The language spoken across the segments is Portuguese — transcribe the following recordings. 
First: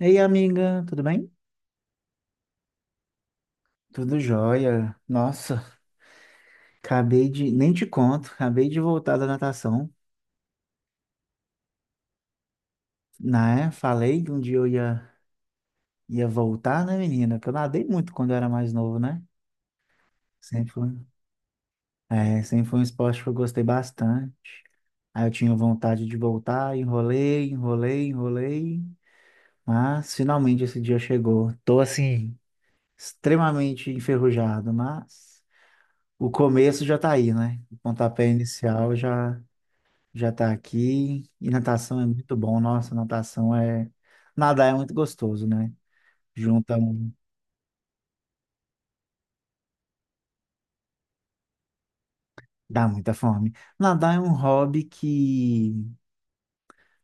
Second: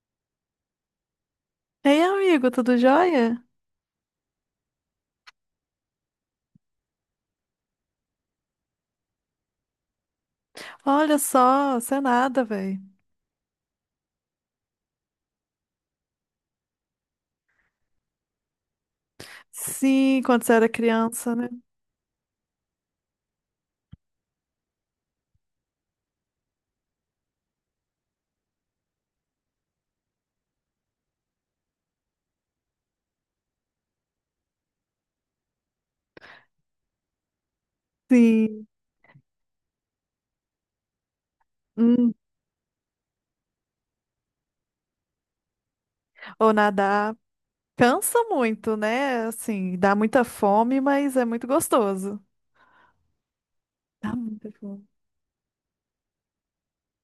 Ei, amiga, tudo bem? Ei, amigo, tudo jóia? Tudo jóia. Nossa, nem te conto, acabei de voltar da natação, Olha só, você é nada, velho. né? Falei que um dia eu ia voltar, né, menina? Que eu nadei muito quando eu era mais novo, né? Sim, quando você era Sempre foi, criança, né? sempre foi um esporte que eu gostei bastante. Aí eu tinha vontade de voltar, enrolei, enrolei, enrolei, mas finalmente esse dia chegou. Tô assim, extremamente enferrujado, mas o começo já tá aí, né? O pontapé Sim. inicial já tá aqui. E natação é Hum. muito bom. Nossa, natação é. Nadar é muito gostoso, né? Ou Junta um. nadar. Cansa muito, né? Assim, dá muita fome, mas é muito gostoso. Dá muita fome. Dá Nadar é um muita hobby fome. que.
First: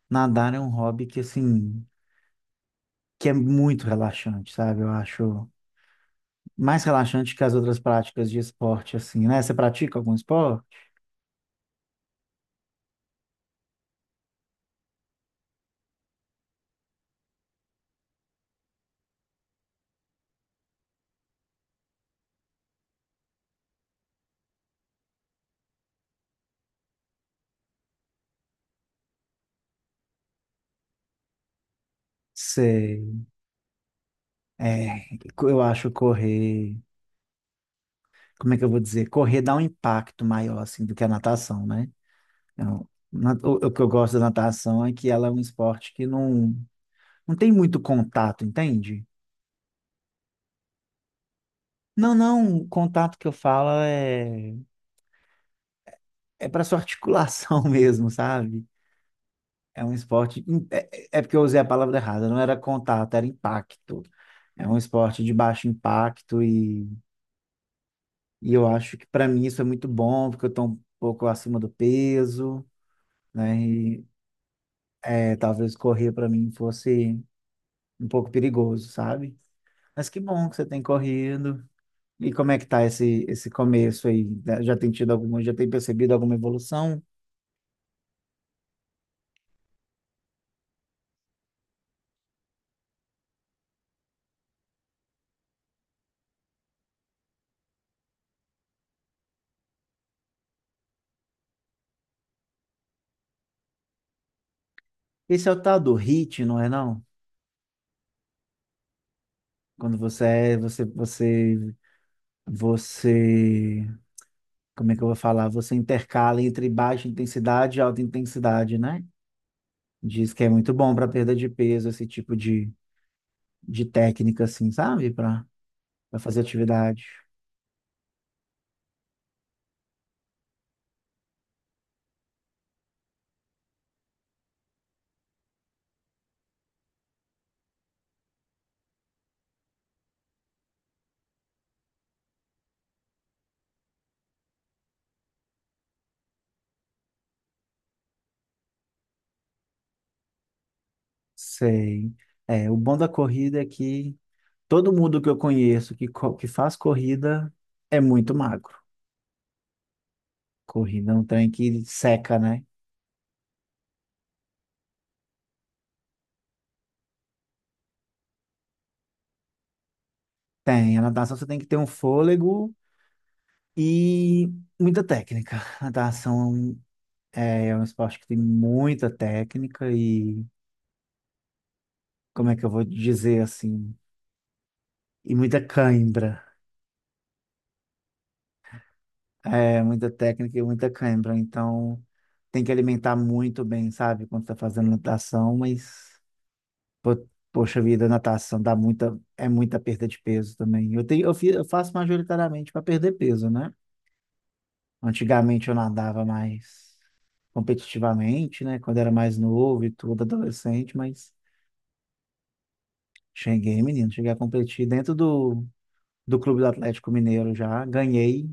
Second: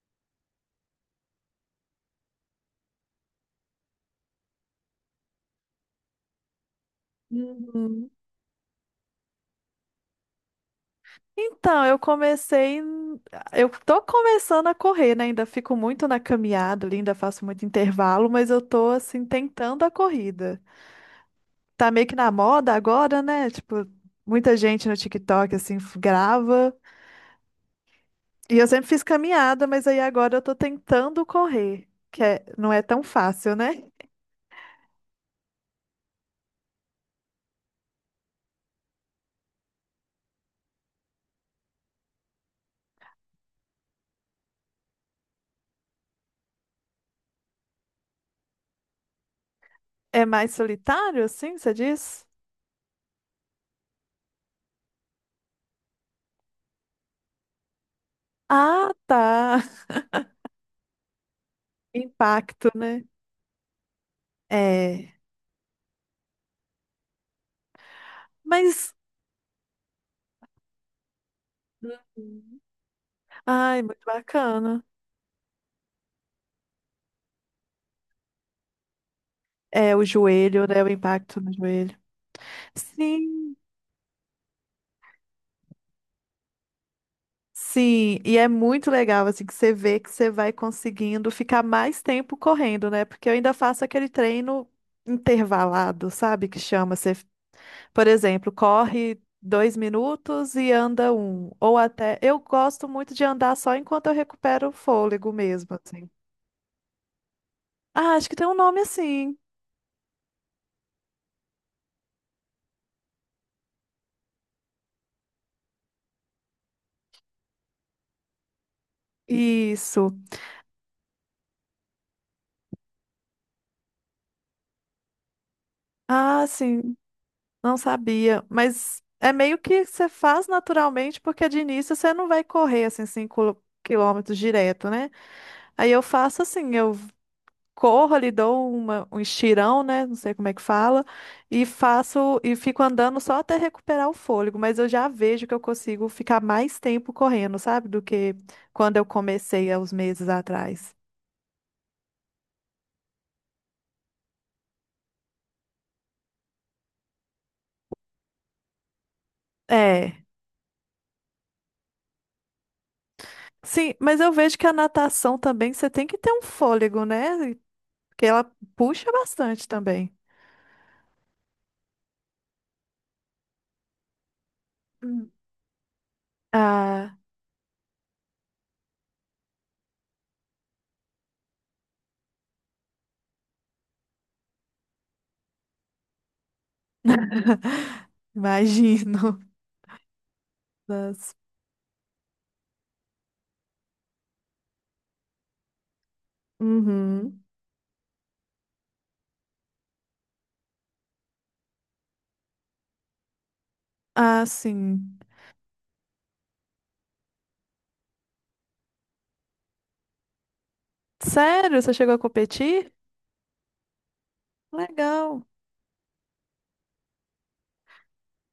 Nadar é um hobby que, assim. Que é muito relaxante, sabe? Eu acho mais relaxante que as outras Uhum. práticas de esporte, assim, né? Você pratica algum esporte? Então, eu comecei. Eu tô começando a correr, né? Ainda fico muito na caminhada, ali, ainda faço muito intervalo, mas eu tô, assim, tentando a corrida. Tá meio que na moda agora, né? Tipo, muita gente no TikTok, assim, grava. E eu sempre fiz caminhada, mas aí agora eu tô tentando correr, não é tão Sei. fácil, né? É, eu acho correr. Como é que eu vou dizer? Correr dá um impacto maior, assim, do que a natação, né? Não. O que eu gosto da natação é que ela é um esporte que não, não tem muito contato, entende? É mais solitário, assim, você Não, diz? não, o contato que eu falo é para sua articulação mesmo, sabe? Ah, tá. É um esporte. É porque eu usei a palavra errada, não era Impacto, né? contato, era impacto. É um É. esporte de baixo impacto e eu Mas. acho que para mim isso é muito bom, porque eu estou um pouco acima do Uhum. peso, né? Ai, muito E bacana. é, talvez correr para mim fosse um pouco perigoso, sabe? É, o Mas que bom que você joelho, tem né? O impacto no corrido. joelho. E como é que tá esse Sim, começo aí? Já tem tido alguma, já tem percebido alguma evolução? sim. E é muito legal, assim, que você vê que você vai conseguindo ficar mais tempo correndo, né? Porque eu ainda faço aquele treino intervalado, sabe? Que chama. Você. Por exemplo, corre 2 minutos e anda um. Ou até. Eu gosto muito de andar só enquanto eu recupero o fôlego Esse é o mesmo, tal do assim. HIIT, não é não? Ah, acho que tem um nome assim. Quando você é, você, você, você, como é que eu vou falar? Você intercala entre baixa intensidade e alta intensidade, né? Isso. Diz que é muito bom para perda de peso, esse tipo de técnica, assim, sabe? Para fazer Ah, sim. atividade. Não sabia. Mas é meio que você faz naturalmente, porque de início você não vai correr assim 5 quilômetros direto, né? Aí eu faço assim, eu corro, lhe dou uma, um estirão, né? Não sei como é que fala, e faço e fico andando só até recuperar o fôlego, mas eu já vejo que eu consigo ficar mais tempo correndo, sabe? Do que quando eu comecei há uns meses atrás. Sei. É, o bom da corrida é que todo mundo que eu conheço que faz corrida é muito magro. É. Corrida é um trem que seca, né? Sim, mas eu vejo que a natação também você tem que ter um fôlego, né? Porque ela puxa bastante também. Tem. A natação você tem que ter um fôlego e muita Hum. técnica. A natação Ah, é um esporte que tem muita técnica e, como é que eu vou dizer assim? E muita cãibra. imagino. É, muita técnica e muita Nossa. cãibra. Então, tem que alimentar muito bem, sabe? Quando está fazendo natação, mas. Po- Uhum. Poxa vida, natação dá muita, é muita perda de peso também. Eu tenho, eu fi- eu faço majoritariamente para perder peso, né? Ah, sim. Antigamente eu nadava mais competitivamente, né? Quando era mais novo e tudo, adolescente, mas Sério? Você chegou a competir? cheguei, menino, cheguei a competir dentro Legal. do Clube do Atlético Mineiro já, ganhei,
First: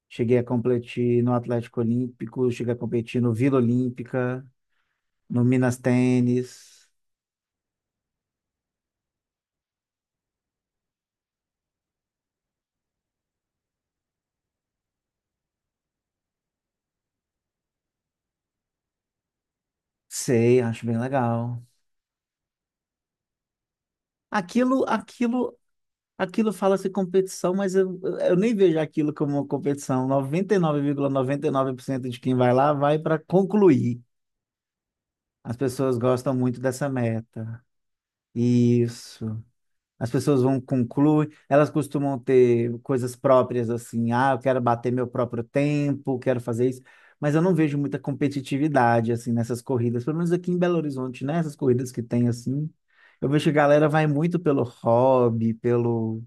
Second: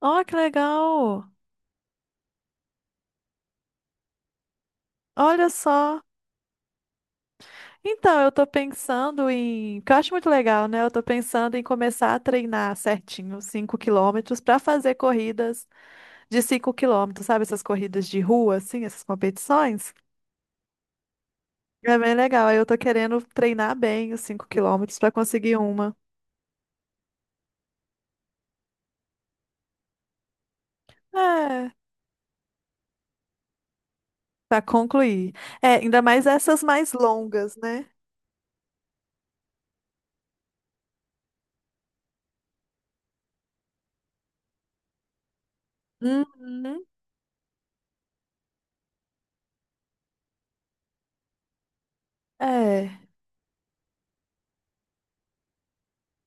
Ó, que cheguei a competir legal. no Atlético Olímpico, cheguei a competir no Vila Olímpica, no Olha Minas só. Tênis, Então, eu tô pensando em, que eu acho muito legal, né? Eu tô pensando em começar a treinar certinho 5 quilômetros para fazer corridas de 5 quilômetros, sabe? Essas corridas de rua, assim, essas competições. sei, acho bem legal. É bem legal. Aí eu tô querendo treinar bem os 5 Aquilo, quilômetros para aquilo conseguir uma. Aquilo fala-se competição, mas eu nem vejo aquilo como uma competição. Noventa e nove vírgula noventa e É, nove por cento de quem vai lá vai para concluir. para concluir. As É, pessoas ainda mais gostam muito essas dessa mais longas, meta. né? Isso. As pessoas vão concluir, elas costumam ter coisas próprias assim, ah, eu quero bater meu próprio tempo, quero fazer isso, Uhum. mas eu não vejo muita competitividade assim nessas corridas, pelo menos aqui em Belo Horizonte, né? Essas corridas que tem assim, É. eu vejo que a galera vai muito pelo hobby, pelo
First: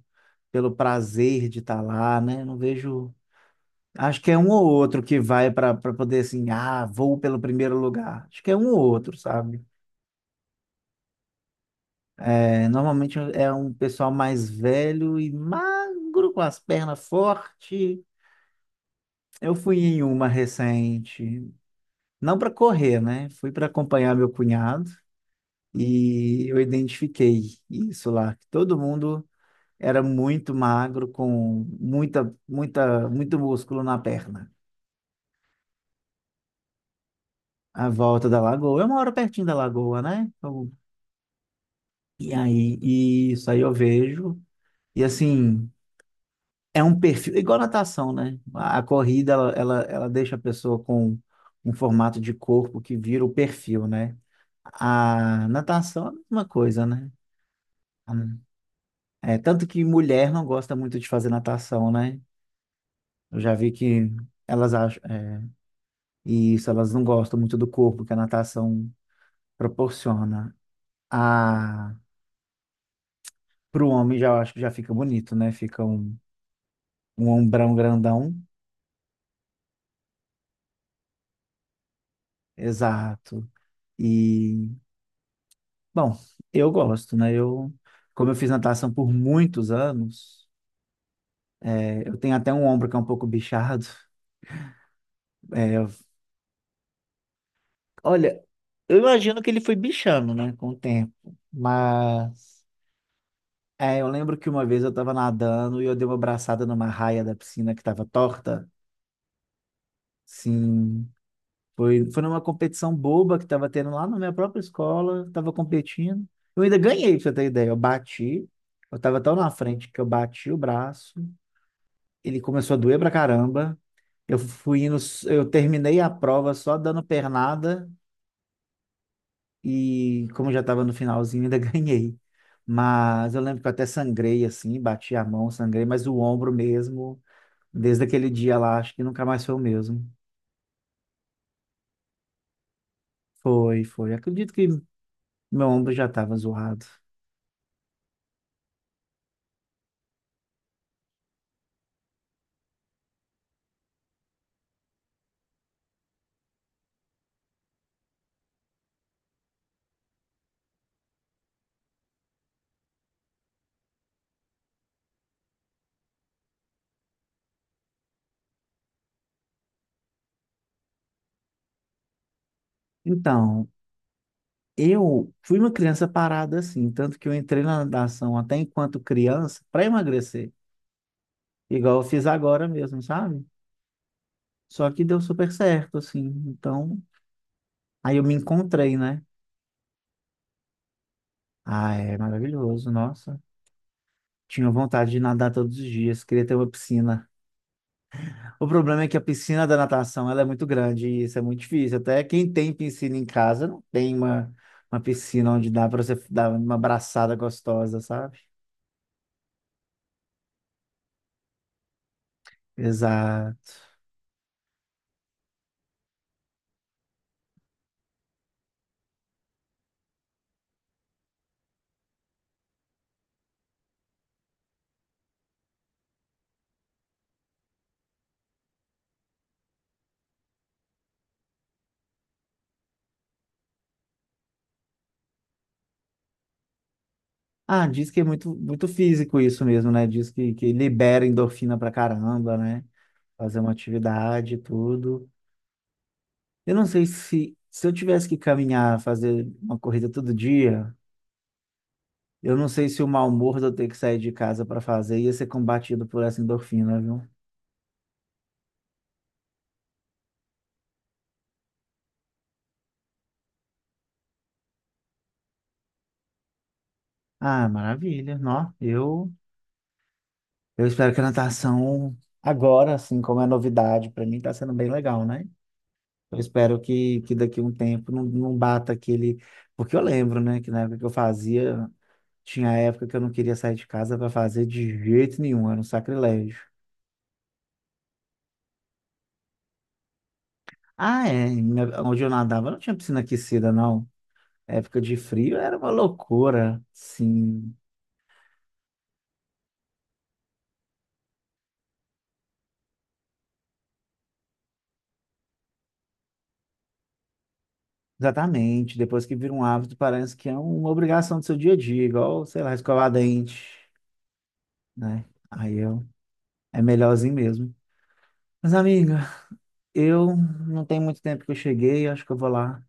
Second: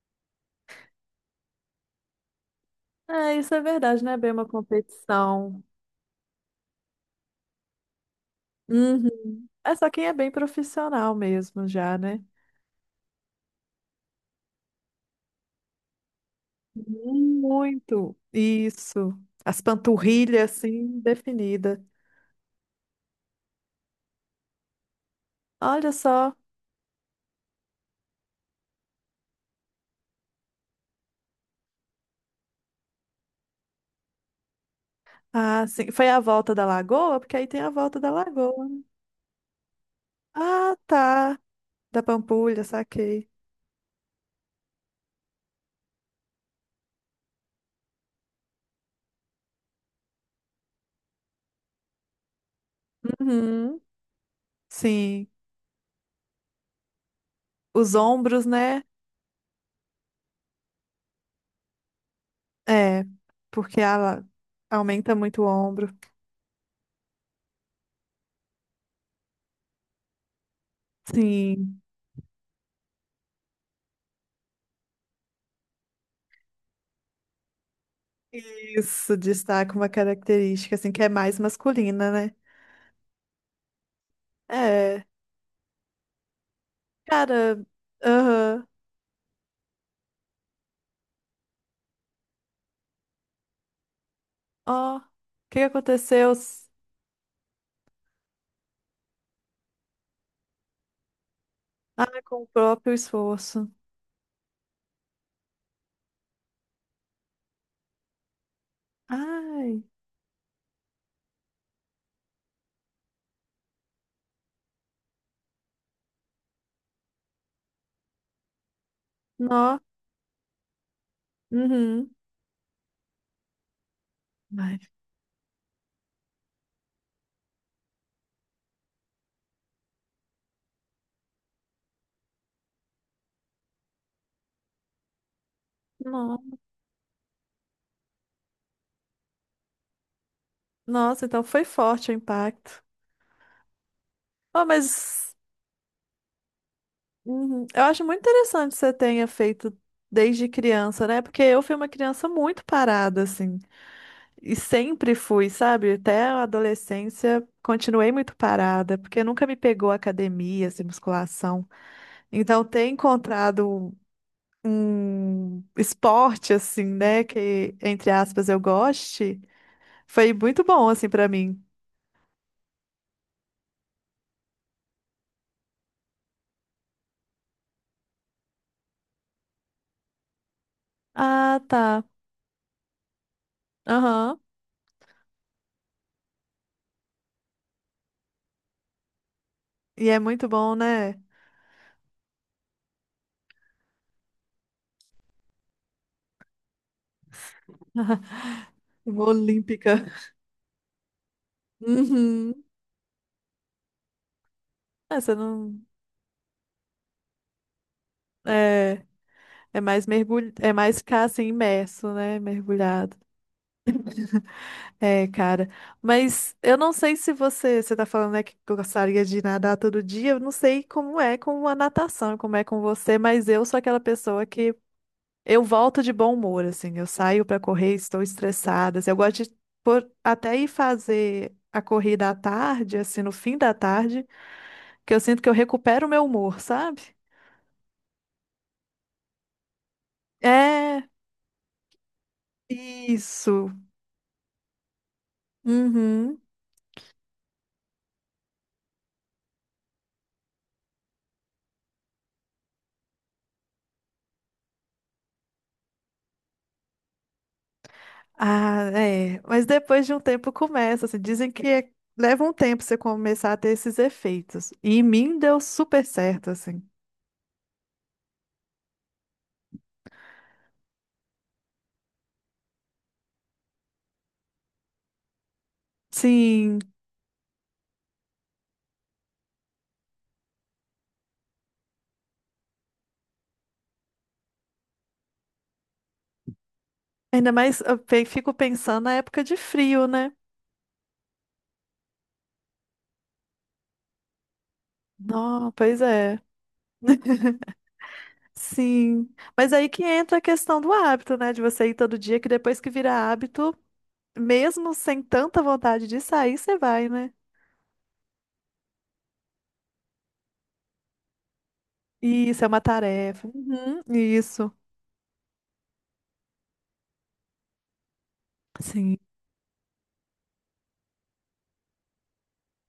pelo prazer de estar lá, né? Não vejo. É, isso é verdade, né? Acho que Bem é uma um ou outro que vai competição. para poder assim, ah, vou pelo primeiro lugar. Acho que é um ou outro, Uhum. sabe? É só quem é bem profissional mesmo já, né? É, normalmente é um pessoal mais velho e magro, com as pernas fortes. Muito. Isso. Eu As fui em uma panturrilhas, assim, recente, definida. não para correr, né? Fui para acompanhar meu cunhado Olha só. e eu identifiquei isso lá, que todo mundo era muito magro, com muita, muita, muito músculo na perna. Ah, sim. Foi a volta da lagoa? Porque aí tem a A volta da volta da lagoa, Lagoa. né? Eu moro pertinho da Lagoa, né? Eu- Ah, tá. Da e Pampulha, aí, saquei. e isso aí eu vejo. E assim, é um perfil, igual natação, né? A corrida, ela deixa a pessoa com um formato de corpo que vira o Uhum. perfil, né? Sim. A natação é a mesma coisa, né? Os A- ombros, né? É, tanto que mulher não gosta muito de fazer natação, né? É, Eu já vi porque que ela elas acham, aumenta é, muito o ombro. e isso, elas não gostam muito do corpo que a natação proporciona. Sim. Para o homem, já eu acho que já fica bonito, né? Fica um, ombrão grandão. Isso destaca uma característica, assim, que é mais masculina, né? Exato. E, É. bom, eu gosto, né? Cara, Eu, como eu fiz aham. natação por muitos anos, eu tenho até um ombro que é um pouco bichado. Ó, o que que É, aconteceu? olha, eu imagino que ele foi bichando, né? Com o tempo. Ah, com o Mas, próprio esforço. Eu lembro que uma vez eu estava nadando e eu dei uma braçada numa raia da piscina que estava torta. Ai, Sim. Foi numa competição boba que estava tendo lá na minha própria escola, estava competindo. Eu ainda ganhei, pra você ter ideia. Eu estava tão na nó. frente que eu bati o braço, Uhum. ele começou a doer pra caramba. Eu Ai, fui indo, eu terminei a prova só dando pernada e, como eu já estava no finalzinho, ainda ganhei. Mas eu lembro que eu até sangrei assim, bati a mão, sangrei, mas o nó. ombro mesmo, desde aquele dia lá, acho que nunca mais foi o mesmo. Nossa, então foi forte o impacto. Foi, foi. Acredito Oh, que mas meu ombro já estava zoado. uhum, eu acho muito interessante que você tenha feito desde criança, né? Porque eu fui uma criança muito parada, assim. E sempre fui, sabe? Até a adolescência continuei muito parada, porque nunca me pegou academia, assim, musculação. Então, ter encontrado um esporte assim, né, que entre aspas eu goste, foi muito bom assim pra mim. Então, eu fui uma criança parada assim, tanto que eu entrei na natação até enquanto criança para emagrecer, Ah, igual eu tá. fiz agora mesmo, sabe? Aham. Só que deu super certo, assim. Então, aí eu me encontrei, né? E é muito bom, né? Ah, é maravilhoso, nossa. Tinha vontade de nadar todos os dias, queria ter uma piscina. O problema é que a Uma piscina da Olímpica. natação, ela é muito grande e isso é muito difícil. Até quem Uhum. tem piscina em casa não tem uma Ah, você piscina onde não dá para você dar uma abraçada gostosa, sabe? é é mais mergulho, é mais ficar assim imerso, né, mergulhado. Exato. É, cara. Mas eu não sei se você, você tá falando, né, que gostaria de nadar todo dia. Eu não sei como é com a natação, como é com você, mas eu sou aquela pessoa. Eu volto de bom humor, assim. Eu saio pra correr, estou estressada, assim. Eu gosto de até ir fazer a corrida à tarde, assim, no fim da tarde, que eu sinto que eu recupero o meu humor, sabe? Ah, diz que é muito, muito físico isso mesmo, né? Diz que É, libera endorfina pra caramba, né? Fazer uma isso. atividade e tudo. Uhum. Eu não sei se eu tivesse que caminhar, fazer uma corrida todo dia, eu não sei se o mau humor de eu ter que sair de casa para fazer ia ser combatido por essa endorfina, viu? Ah, é. Mas depois de um tempo começa, assim, dizem que é- leva um tempo você começar a ter esses efeitos. E em mim deu super certo, assim. Ah, maravilha. Não, eu espero que a natação agora, assim, como é novidade, para mim tá sendo bem legal, né? Eu espero Sim. que daqui a um tempo não bata aquele. Porque eu lembro, né, que na época que eu fazia. Tinha época que eu não queria sair de casa para fazer de jeito nenhum, era um sacrilégio. Ainda mais eu fico pensando na época de frio, né? Ah, é, onde eu nadava não tinha piscina aquecida, não. Época de frio Não, era uma pois é. loucura, sim. Sim, mas aí que entra a questão do hábito, né? De você ir todo dia, que depois que vira hábito, mesmo sem tanta vontade de sair, você vai, né? Exatamente, depois que vira um hábito, parece que é uma obrigação do seu dia a dia, igual, E sei isso é lá, uma escovar tarefa. dente, Uhum, isso. né? Aí eu, é melhorzinho mesmo. Mas, Sim. amiga, eu não tem muito tempo que eu cheguei, acho que eu vou lá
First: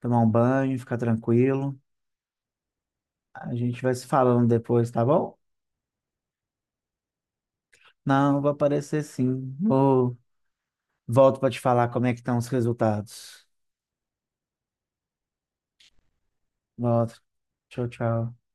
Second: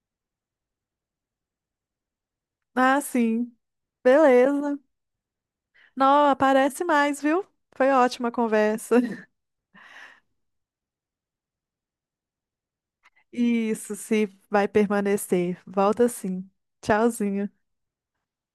tomar um banho, ficar tranquilo. Ah, A sim. gente vai se falando Beleza. depois, tá bom? Não, aparece mais, viu? Foi ótima a Não, vai conversa. aparecer sim. Vou... Volto para te falar como é que estão os resultados. Isso, se vai permanecer. Volta sim. Volto. Tchauzinho. Tchau, tchau.